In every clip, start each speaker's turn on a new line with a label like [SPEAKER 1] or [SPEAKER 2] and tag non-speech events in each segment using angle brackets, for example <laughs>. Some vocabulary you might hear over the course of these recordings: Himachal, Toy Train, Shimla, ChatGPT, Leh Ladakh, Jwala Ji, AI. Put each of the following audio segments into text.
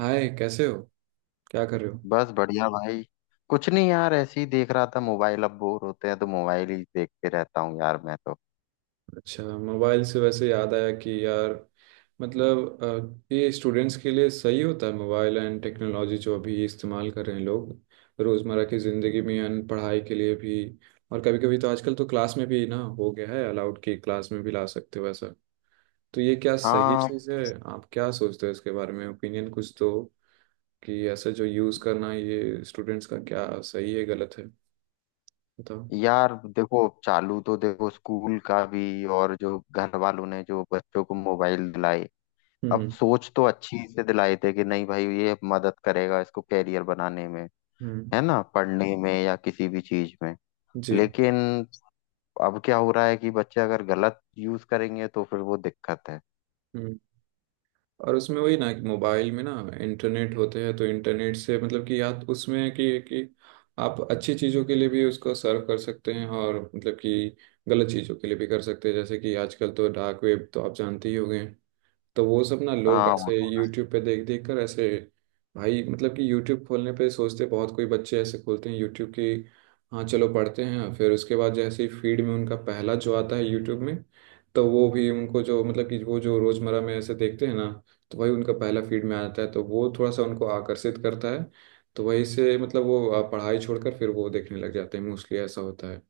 [SPEAKER 1] हाय। कैसे हो। क्या कर रहे हो।
[SPEAKER 2] बस बढ़िया भाई। कुछ नहीं यार, ऐसे ही देख रहा था मोबाइल। अब बोर होते हैं तो मोबाइल ही देखते रहता हूँ यार मैं तो।
[SPEAKER 1] अच्छा, मोबाइल से वैसे याद आया कि यार। मतलब ये स्टूडेंट्स के लिए सही होता है मोबाइल एंड टेक्नोलॉजी जो अभी इस्तेमाल कर रहे हैं लोग, रोज़मर्रा की ज़िंदगी में एंड पढ़ाई के लिए भी। और कभी कभी तो आजकल तो क्लास में भी ना हो गया है अलाउड, कि क्लास में भी ला सकते हो ऐसा। तो ये क्या सही
[SPEAKER 2] हाँ,
[SPEAKER 1] चीज़ है। आप क्या सोचते हो इसके बारे में, ओपिनियन कुछ दो कि ऐसा जो यूज़ करना ये स्टूडेंट्स का क्या सही है गलत है, बताओ।
[SPEAKER 2] यार देखो। चालू तो देखो स्कूल का भी, और जो घर वालों ने जो बच्चों को मोबाइल दिलाए।
[SPEAKER 1] हम्म।
[SPEAKER 2] अब
[SPEAKER 1] हम्म।
[SPEAKER 2] सोच तो अच्छी से दिलाए थे कि नहीं भाई, ये मदद करेगा इसको कैरियर बनाने में।
[SPEAKER 1] हम्म,
[SPEAKER 2] है ना, पढ़ने में या किसी भी चीज में।
[SPEAKER 1] जी।
[SPEAKER 2] लेकिन अब क्या हो रहा है कि बच्चे अगर गलत यूज करेंगे तो फिर वो दिक्कत है।
[SPEAKER 1] और उसमें वही ना कि मोबाइल में ना, इंटरनेट होते हैं तो इंटरनेट से मतलब कि याद उसमें है कि आप अच्छी चीज़ों के लिए भी उसको सर्व कर सकते हैं, और मतलब कि गलत चीज़ों के लिए भी कर सकते हैं। जैसे कि आजकल तो डार्क वेब तो आप जानते ही होंगे। तो वो सब ना लोग ऐसे
[SPEAKER 2] हाँ।
[SPEAKER 1] यूट्यूब पे देख देख कर ऐसे भाई, मतलब कि यूट्यूब खोलने पे सोचते बहुत, कोई बच्चे ऐसे खोलते हैं यूट्यूब की हाँ चलो पढ़ते हैं, फिर उसके बाद जैसे ही फीड में उनका पहला जो आता है यूट्यूब में, तो वो भी उनको जो मतलब कि वो जो रोजमर्रा में ऐसे देखते हैं ना, तो भाई उनका पहला फीड में आता है तो वो थोड़ा सा उनको आकर्षित करता है। तो वहीं से मतलब वो पढ़ाई छोड़कर फिर वो देखने लग जाते हैं, मोस्टली ऐसा होता है।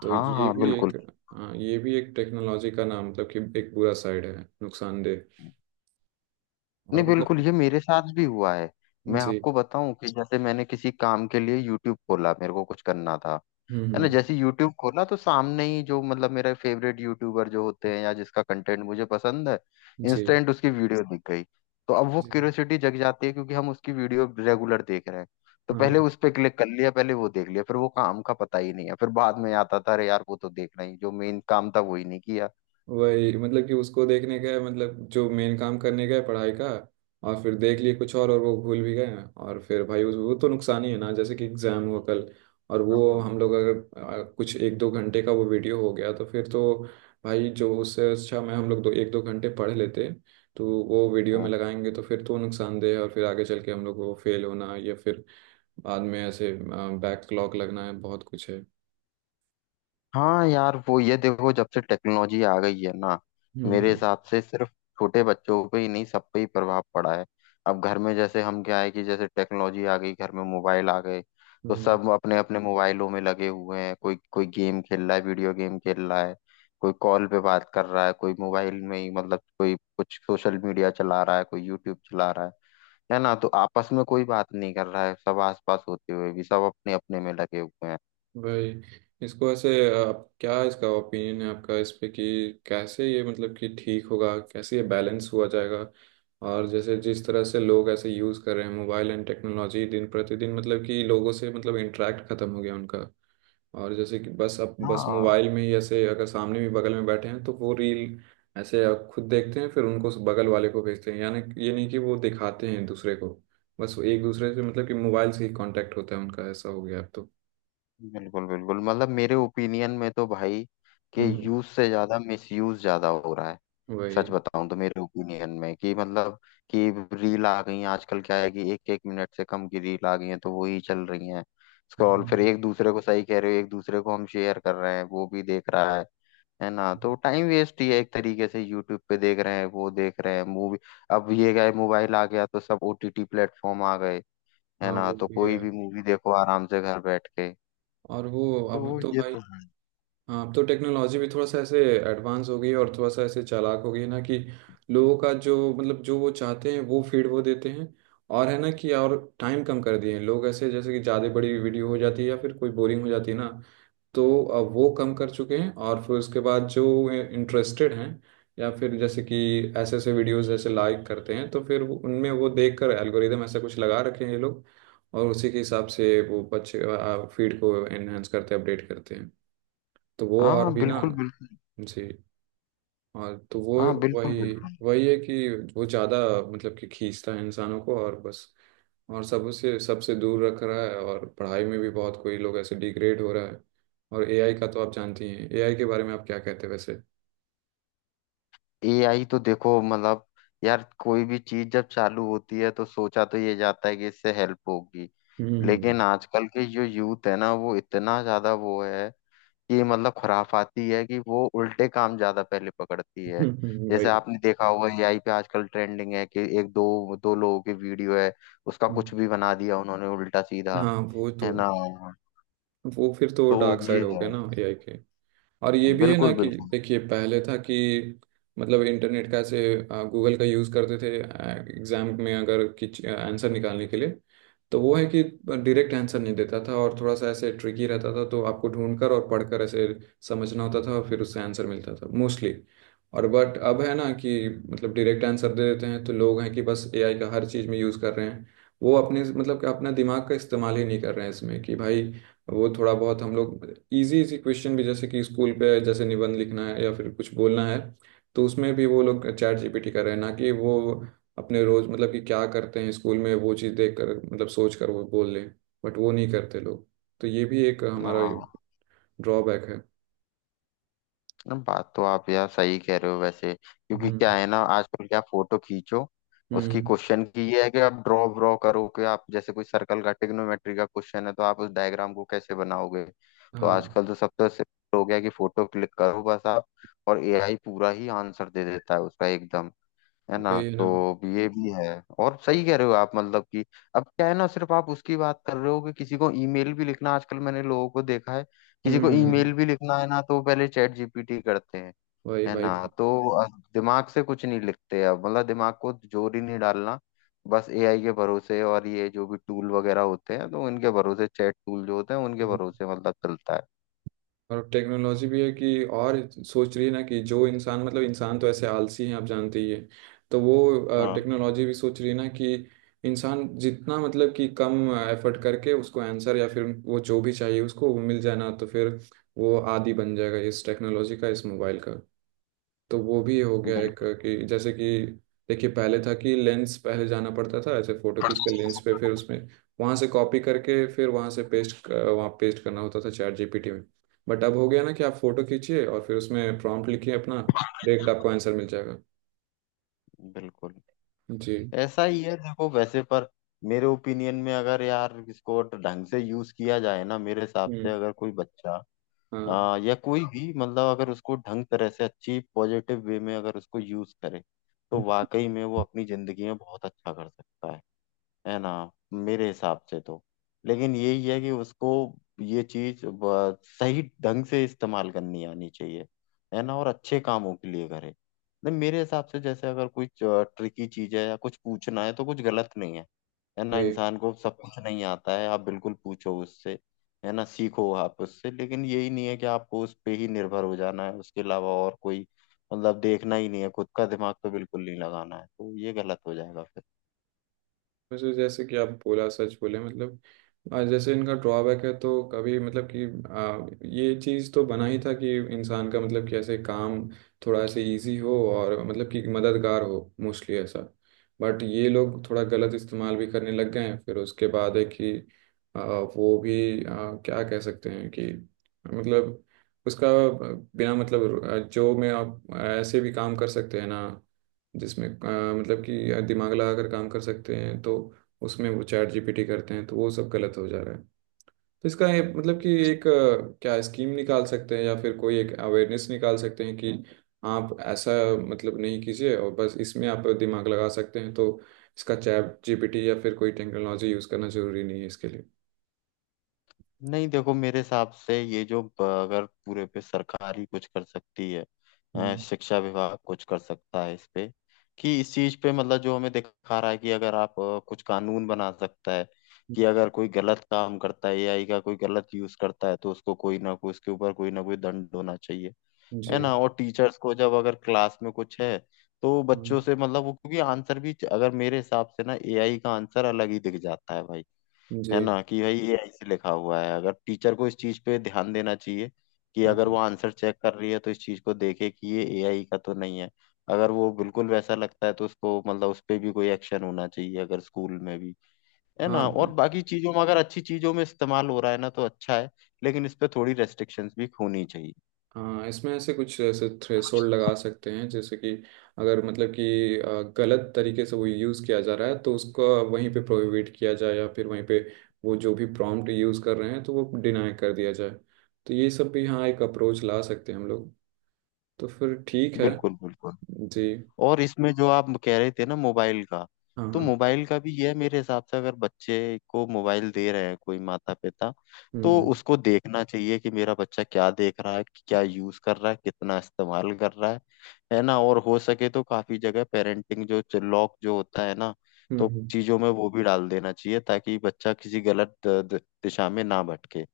[SPEAKER 1] तो
[SPEAKER 2] हाँ
[SPEAKER 1] ये
[SPEAKER 2] हाँ
[SPEAKER 1] भी एक।
[SPEAKER 2] बिल्कुल।
[SPEAKER 1] हाँ, ये भी एक टेक्नोलॉजी का ना, मतलब कि एक बुरा साइड है, नुकसानदेह।
[SPEAKER 2] नहीं
[SPEAKER 1] और मतलब।
[SPEAKER 2] बिल्कुल, ये मेरे साथ भी हुआ है। मैं
[SPEAKER 1] जी।
[SPEAKER 2] आपको बताऊं कि जैसे मैंने किसी काम के लिए यूट्यूब खोला, मेरे को कुछ करना था।
[SPEAKER 1] हम्म।
[SPEAKER 2] है ना,
[SPEAKER 1] हम्म।
[SPEAKER 2] जैसे यूट्यूब खोला तो सामने ही जो मतलब मेरा फेवरेट यूट्यूबर जो होते हैं या जिसका कंटेंट मुझे पसंद है,
[SPEAKER 1] जी।
[SPEAKER 2] इंस्टेंट उसकी वीडियो दिख गई। तो अब वो
[SPEAKER 1] जी।
[SPEAKER 2] क्यूरियोसिटी जग जाती है क्योंकि हम उसकी वीडियो रेगुलर देख रहे हैं। तो पहले
[SPEAKER 1] हाँ।
[SPEAKER 2] उस पे क्लिक कर लिया, पहले वो देख लिया, फिर वो काम का पता ही नहीं है। फिर बाद में आता था, अरे यार, वो तो देखना ही जो मेन काम था वो ही नहीं किया।
[SPEAKER 1] वही, मतलब कि उसको देखने गए, मतलब जो मेन काम करने गए पढ़ाई का, और फिर देख लिए कुछ और वो भूल भी गए, और फिर भाई उस वो तो नुकसान ही है ना। जैसे कि एग्जाम हुआ कल और वो हम लोग अगर कुछ एक दो घंटे का वो वीडियो हो गया, तो फिर तो भाई जो उससे अच्छा मैं हम लोग दो एक दो घंटे पढ़ लेते। तो वो वीडियो में
[SPEAKER 2] हाँ।
[SPEAKER 1] लगाएंगे तो फिर तो नुकसानदेह है, और फिर आगे चल के हम लोग को फेल होना या फिर बाद में ऐसे बैकलॉग लगना है, बहुत कुछ है।
[SPEAKER 2] हाँ यार, वो ये देखो, जब से टेक्नोलॉजी आ गई है ना, मेरे
[SPEAKER 1] हम्म।
[SPEAKER 2] हिसाब से सिर्फ छोटे बच्चों पे ही नहीं, सब पे ही प्रभाव पड़ा है। अब घर में जैसे, हम क्या है कि जैसे टेक्नोलॉजी आ गई घर में, मोबाइल आ गए। तो
[SPEAKER 1] हम्म।
[SPEAKER 2] सब अपने अपने मोबाइलों में लगे हुए हैं। कोई कोई गेम खेल रहा है, वीडियो गेम खेल रहा है। कोई कॉल पे बात कर रहा है, कोई मोबाइल में ही मतलब कोई कुछ सोशल मीडिया चला रहा है, कोई यूट्यूब चला रहा है। है ना, तो आपस में कोई बात नहीं कर रहा है, सब आसपास होते हुए भी सब अपने अपने में लगे हुए हैं।
[SPEAKER 1] भाई इसको ऐसे, आप क्या इसका ओपिनियन है आपका इस पे, कि कैसे ये मतलब कि ठीक होगा, कैसे ये बैलेंस हुआ जाएगा। और जैसे जिस तरह से लोग ऐसे यूज़ कर रहे हैं मोबाइल एंड टेक्नोलॉजी दिन प्रतिदिन, मतलब कि लोगों से मतलब इंटरेक्ट खत्म हो गया उनका। और जैसे कि बस अब बस
[SPEAKER 2] हाँ
[SPEAKER 1] मोबाइल में ही ऐसे, अगर सामने भी बगल में बैठे हैं तो वो रील ऐसे आप खुद देखते हैं, फिर उनको उस बगल वाले को भेजते हैं, यानी कि- ये नहीं कि वो दिखाते हैं दूसरे को। बस वो एक दूसरे से मतलब कि मोबाइल से ही कांटेक्ट होता है उनका, ऐसा हो गया अब तो।
[SPEAKER 2] बिल्कुल बिल्कुल। मतलब मेरे ओपिनियन में तो भाई, कि
[SPEAKER 1] हम्म।
[SPEAKER 2] यूज से ज्यादा मिसयूज ज्यादा हो रहा है। सच
[SPEAKER 1] वही।
[SPEAKER 2] बताऊं तो मेरे ओपिनियन में, कि मतलब कि रील आ गई हैं आजकल, क्या है कि एक एक मिनट से कम की रील आ गई हैं तो वही चल रही हैं। स्क्रॉल, फिर
[SPEAKER 1] हाँ।
[SPEAKER 2] एक दूसरे को सही कह रहे हो, एक दूसरे को हम शेयर कर रहे हैं, वो भी देख रहा है। है ना, तो टाइम वेस्ट ही है एक तरीके से। यूट्यूब पे देख रहे हैं, वो देख रहे हैं मूवी। अब ये गए, मोबाइल आ गया तो सब ओटीटी प्लेटफॉर्म आ गए। है
[SPEAKER 1] हाँ,
[SPEAKER 2] ना,
[SPEAKER 1] वो
[SPEAKER 2] तो
[SPEAKER 1] भी है।
[SPEAKER 2] कोई भी मूवी देखो आराम से घर बैठ के।
[SPEAKER 1] और वो अब
[SPEAKER 2] तो
[SPEAKER 1] तो
[SPEAKER 2] ये
[SPEAKER 1] भाई।
[SPEAKER 2] तो है।
[SPEAKER 1] हाँ, अब तो टेक्नोलॉजी भी थोड़ा सा ऐसे एडवांस हो गई है, और थोड़ा सा ऐसे चालाक हो गई है ना, कि लोगों का जो मतलब जो वो चाहते हैं वो फीड वो देते हैं। और है ना कि और टाइम कम कर दिए हैं लोग ऐसे, जैसे कि ज़्यादा बड़ी वीडियो हो जाती है या फिर कोई बोरिंग हो जाती है ना, तो वो कम कर चुके हैं, और फिर उसके बाद जो इंटरेस्टेड हैं या फिर जैसे कि ऐसे ऐसे वीडियोस जैसे लाइक करते हैं, तो फिर उनमें वो देखकर एल्गोरिदम ऐसा कुछ लगा रखे हैं ये लोग, और उसी के हिसाब से वो बच्चे फीड को एनहेंस करते हैं, अपडेट करते हैं, तो वो
[SPEAKER 2] हाँ
[SPEAKER 1] और
[SPEAKER 2] हाँ
[SPEAKER 1] भी ना।
[SPEAKER 2] बिल्कुल बिल्कुल।
[SPEAKER 1] जी। और तो वो।
[SPEAKER 2] हाँ बिल्कुल
[SPEAKER 1] वही।
[SPEAKER 2] बिल्कुल।
[SPEAKER 1] वही है कि वो ज़्यादा मतलब कि खींचता है इंसानों को और बस, और सबसे सबसे दूर रख रहा है, और पढ़ाई में भी बहुत कोई लोग ऐसे डिग्रेड हो रहा है। और एआई का तो आप जानती हैं, एआई के बारे में आप क्या कहते हैं वैसे।
[SPEAKER 2] एआई तो देखो मतलब, यार कोई भी चीज जब चालू होती है तो सोचा तो ये जाता है कि इससे हेल्प होगी।
[SPEAKER 1] हम्म।
[SPEAKER 2] लेकिन आजकल के जो यूथ है ना, वो इतना ज्यादा वो है कि मतलब खुराफाती है, कि वो उल्टे काम ज्यादा पहले पकड़ती है।
[SPEAKER 1] <laughs>
[SPEAKER 2] जैसे
[SPEAKER 1] वही।
[SPEAKER 2] आपने देखा होगा एआई पे आजकल ट्रेंडिंग है कि एक दो दो लोगों की वीडियो है, उसका कुछ
[SPEAKER 1] हम्म।
[SPEAKER 2] भी बना दिया उन्होंने उल्टा सीधा।
[SPEAKER 1] हाँ वो तो।
[SPEAKER 2] है ना,
[SPEAKER 1] वो फिर तो
[SPEAKER 2] तो
[SPEAKER 1] डार्क
[SPEAKER 2] ये
[SPEAKER 1] साइड हो
[SPEAKER 2] है।
[SPEAKER 1] गया ना एआई के। और ये भी है ना
[SPEAKER 2] बिल्कुल
[SPEAKER 1] कि
[SPEAKER 2] बिल्कुल।
[SPEAKER 1] देखिए पहले था कि मतलब इंटरनेट का ऐसे गूगल का यूज़ करते थे, एग्जाम में अगर किच आंसर निकालने के लिए, तो वो है कि डायरेक्ट आंसर नहीं देता था, और थोड़ा सा ऐसे ट्रिकी रहता था, तो आपको ढूंढकर और पढ़कर ऐसे समझना होता था, और फिर उससे आंसर मिलता था मोस्टली। और बट अब है ना कि मतलब डायरेक्ट आंसर दे देते हैं, तो लोग हैं कि बस एआई का हर चीज़ में यूज़ कर रहे हैं। वो अपने मतलब कि अपना दिमाग का इस्तेमाल ही नहीं कर रहे हैं इसमें, कि भाई वो थोड़ा बहुत हम लोग इजी इजी क्वेश्चन भी, जैसे कि स्कूल पे जैसे निबंध लिखना है या फिर कुछ बोलना है, तो उसमें भी वो लोग चैट जीपीटी कर रहे हैं, ना कि वो अपने रोज मतलब कि क्या करते हैं स्कूल में वो चीज़ देख कर मतलब सोच कर वो बोल लें, बट वो नहीं करते लोग। तो ये भी एक हमारा
[SPEAKER 2] हाँ।
[SPEAKER 1] ड्रॉबैक है।
[SPEAKER 2] नहीं, बात तो आप यार सही कह रहे हो वैसे, क्योंकि क्या
[SPEAKER 1] हम्म।
[SPEAKER 2] है ना आजकल, क्या फोटो खींचो। उसकी
[SPEAKER 1] हम्म।
[SPEAKER 2] क्वेश्चन की ये है कि आप ड्रॉ ड्रॉ करो, कि आप जैसे कोई सर्कल का, ट्रिग्नोमेट्री का क्वेश्चन है तो आप उस डायग्राम को कैसे बनाओगे। तो
[SPEAKER 1] हाँ,
[SPEAKER 2] आजकल तो सब तो सिर्फ हो गया कि फोटो क्लिक करो बस आप, और एआई पूरा ही आंसर दे देता है उसका एकदम। है ना,
[SPEAKER 1] वही ना।
[SPEAKER 2] तो ये भी है। और सही कह रहे हो आप, मतलब कि अब क्या है ना, सिर्फ आप उसकी बात कर रहे हो कि किसी को ईमेल भी लिखना, आजकल मैंने लोगों को देखा है। किसी
[SPEAKER 1] हम्म,
[SPEAKER 2] को ईमेल भी लिखना है ना, तो वो पहले चैट जीपीटी करते हैं।
[SPEAKER 1] वही
[SPEAKER 2] है
[SPEAKER 1] भाई।
[SPEAKER 2] ना। तो अब दिमाग से कुछ नहीं लिखते, अब मतलब दिमाग को जोर ही नहीं डालना, बस एआई के भरोसे। और ये जो भी टूल वगैरह होते हैं तो उनके भरोसे, चैट टूल जो होते हैं उनके भरोसे मतलब चलता है।
[SPEAKER 1] और टेक्नोलॉजी भी है कि और सोच रही है ना कि जो इंसान मतलब इंसान तो ऐसे आलसी हैं, आप जानते ही हैं, तो वो
[SPEAKER 2] हाँ
[SPEAKER 1] टेक्नोलॉजी भी सोच रही है ना, कि इंसान जितना मतलब कि कम एफर्ट करके उसको आंसर या फिर वो जो भी चाहिए उसको वो मिल जाए ना, तो फिर वो आदी बन जाएगा इस टेक्नोलॉजी का, इस मोबाइल का। तो वो भी हो गया एक,
[SPEAKER 2] बिल्कुल
[SPEAKER 1] कि जैसे कि देखिए पहले था कि लेंस पहले जाना पड़ता था, ऐसे फोटो खींच के लेंस पे, फिर उसमें वहां से कॉपी करके फिर वहां से पेस्ट, वहां पेस्ट करना होता था चैट जीपीटी में। बट अब हो गया ना कि आप फोटो खींचिए और फिर उसमें प्रॉम्प्ट लिखिए अपना, डायरेक्ट आपको आंसर मिल जाएगा।
[SPEAKER 2] बिल्कुल।
[SPEAKER 1] जी।
[SPEAKER 2] ऐसा ही है देखो वैसे। पर मेरे ओपिनियन में अगर यार इसको ढंग से यूज किया जाए ना, मेरे हिसाब से
[SPEAKER 1] हम्म।
[SPEAKER 2] अगर कोई बच्चा
[SPEAKER 1] हाँ।
[SPEAKER 2] या कोई भी, मतलब अगर उसको ढंग तरह से अच्छी पॉजिटिव वे में अगर उसको यूज करे, तो वाकई में वो अपनी जिंदगी में बहुत अच्छा कर सकता है। है ना, मेरे हिसाब से तो। लेकिन यही है कि उसको ये चीज सही ढंग से इस्तेमाल करनी आनी चाहिए। है ना, और अच्छे कामों के लिए करे। नहीं मेरे हिसाब से जैसे अगर कोई ट्रिकी चीज है या कुछ पूछना है तो कुछ गलत नहीं है। है ना,
[SPEAKER 1] वही।
[SPEAKER 2] इंसान को सब कुछ नहीं आता है, आप बिल्कुल पूछो उससे। है ना, सीखो आप उससे। लेकिन यही नहीं है कि आपको उस पे ही निर्भर हो जाना है, उसके अलावा और कोई मतलब देखना ही नहीं है, खुद का दिमाग तो बिल्कुल नहीं लगाना है, तो ये गलत हो जाएगा फिर।
[SPEAKER 1] वैसे जैसे कि आप बोला सच बोले मतलब, जैसे इनका ड्रॉबैक है तो कभी मतलब कि ये चीज़ तो बना ही था कि इंसान का मतलब कि ऐसे काम थोड़ा ऐसे इजी हो और मतलब कि मददगार हो, मोस्टली ऐसा। बट ये लोग थोड़ा गलत इस्तेमाल भी करने लग गए हैं, फिर उसके बाद है कि आ, वो भी क्या कह सकते हैं कि मतलब उसका, बिना मतलब जो में आप ऐसे भी काम कर सकते हैं ना, जिसमें मतलब कि दिमाग लगा कर काम कर सकते हैं, तो उसमें वो चैट जीपीटी करते हैं, तो वो सब गलत हो जा रहा है। तो इसका ये मतलब कि एक क्या स्कीम निकाल सकते हैं या फिर कोई एक अवेयरनेस निकाल सकते हैं, कि आप ऐसा मतलब नहीं कीजिए और बस इसमें आप दिमाग लगा सकते हैं, तो इसका चैट जीपीटी या फिर कोई टेक्नोलॉजी यूज़ करना ज़रूरी नहीं है इसके लिए।
[SPEAKER 2] नहीं देखो, मेरे हिसाब से ये जो अगर पूरे पे सरकार ही कुछ कर सकती है,
[SPEAKER 1] हम्म।
[SPEAKER 2] शिक्षा विभाग कुछ कर सकता है इस पे। कि इस चीज पे मतलब जो हमें दिखा रहा है कि अगर आप कुछ कानून बना सकता है
[SPEAKER 1] हम्म,
[SPEAKER 2] कि अगर कोई गलत काम करता है एआई का, कोई गलत यूज करता है, तो उसको कोई ना कोई, उसके ऊपर कोई ना कोई दंड होना चाहिए।
[SPEAKER 1] जी।
[SPEAKER 2] है ना, और टीचर्स को जब अगर क्लास में कुछ है तो
[SPEAKER 1] हम्म।
[SPEAKER 2] बच्चों से मतलब वो, क्योंकि आंसर भी अगर मेरे हिसाब से ना, एआई का आंसर अलग ही दिख जाता है भाई। है
[SPEAKER 1] जी।
[SPEAKER 2] ना, कि भाई ये ऐसे लिखा हुआ है। अगर टीचर को इस चीज पे ध्यान देना चाहिए कि अगर वो
[SPEAKER 1] हाँ।
[SPEAKER 2] आंसर चेक कर रही है तो इस चीज को देखे कि ये एआई का तो नहीं है। अगर वो बिल्कुल वैसा लगता है, तो उसको मतलब उस पे भी कोई एक्शन होना चाहिए, अगर स्कूल में भी। है
[SPEAKER 1] हाँ।
[SPEAKER 2] ना, और
[SPEAKER 1] हाँ।
[SPEAKER 2] बाकी चीजों में अगर अच्छी चीजों में इस्तेमाल हो रहा है ना, तो अच्छा है। लेकिन इस पे थोड़ी रेस्ट्रिक्शंस भी होनी चाहिए।
[SPEAKER 1] हाँ, इसमें ऐसे कुछ ऐसे थ्रेशोल्ड लगा सकते हैं, जैसे कि अगर मतलब कि गलत तरीके से वो यूज़ किया जा रहा है तो उसको वहीं पे प्रोहिबिट किया जाए, या फिर वहीं पे वो जो भी प्रॉम्प्ट यूज़ कर रहे हैं तो वो डिनाई कर दिया जाए। तो ये सब भी हाँ एक अप्रोच ला सकते हैं हम लोग। तो फिर ठीक है।
[SPEAKER 2] बिल्कुल बिल्कुल।
[SPEAKER 1] जी।
[SPEAKER 2] और इसमें जो आप कह रहे थे ना, मोबाइल का,
[SPEAKER 1] हाँ।
[SPEAKER 2] तो
[SPEAKER 1] हाँ।
[SPEAKER 2] मोबाइल का भी यह मेरे हिसाब से, अगर बच्चे को मोबाइल दे रहे हैं कोई माता पिता,
[SPEAKER 1] हम्म।
[SPEAKER 2] तो
[SPEAKER 1] हम्म।
[SPEAKER 2] उसको देखना चाहिए कि मेरा बच्चा क्या देख रहा है, क्या यूज कर रहा है, कितना इस्तेमाल कर रहा है। है ना, और हो सके तो काफी जगह पेरेंटिंग जो लॉक जो होता है ना,
[SPEAKER 1] हम्म।
[SPEAKER 2] तो चीजों में वो भी डाल देना चाहिए ताकि बच्चा किसी गलत दिशा में ना भटके।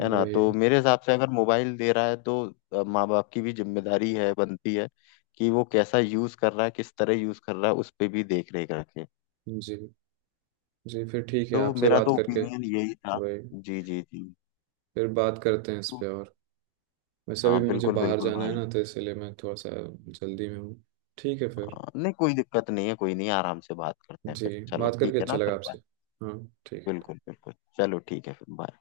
[SPEAKER 2] है ना,
[SPEAKER 1] वही।
[SPEAKER 2] तो मेरे हिसाब से अगर मोबाइल दे रहा है, तो माँ बाप की भी जिम्मेदारी है, बनती है कि वो कैसा यूज कर रहा है, किस तरह यूज कर रहा है, उस पे भी देख रेख रखे।
[SPEAKER 1] जी। जी, फिर ठीक है
[SPEAKER 2] तो
[SPEAKER 1] आपसे
[SPEAKER 2] मेरा
[SPEAKER 1] बात
[SPEAKER 2] तो
[SPEAKER 1] करके।
[SPEAKER 2] ओपिनियन यही था।
[SPEAKER 1] वही।
[SPEAKER 2] जी जी जी।
[SPEAKER 1] फिर बात करते हैं इस
[SPEAKER 2] तो
[SPEAKER 1] पे और। वैसे
[SPEAKER 2] हाँ
[SPEAKER 1] अभी मुझे
[SPEAKER 2] बिल्कुल
[SPEAKER 1] बाहर
[SPEAKER 2] बिल्कुल
[SPEAKER 1] जाना है
[SPEAKER 2] भाई।
[SPEAKER 1] ना, तो इसलिए मैं थोड़ा सा जल्दी में हूँ। ठीक है फिर।
[SPEAKER 2] हाँ, नहीं कोई दिक्कत नहीं है, कोई नहीं, आराम से बात करते हैं
[SPEAKER 1] जी।
[SPEAKER 2] फिर। चलो
[SPEAKER 1] बात
[SPEAKER 2] ठीक
[SPEAKER 1] करके
[SPEAKER 2] है
[SPEAKER 1] अच्छा
[SPEAKER 2] ना
[SPEAKER 1] लगा
[SPEAKER 2] फिर, बाय।
[SPEAKER 1] आपसे। हाँ। ठीक
[SPEAKER 2] बिल्कुल बिल्कुल, चलो ठीक है फिर, बाय।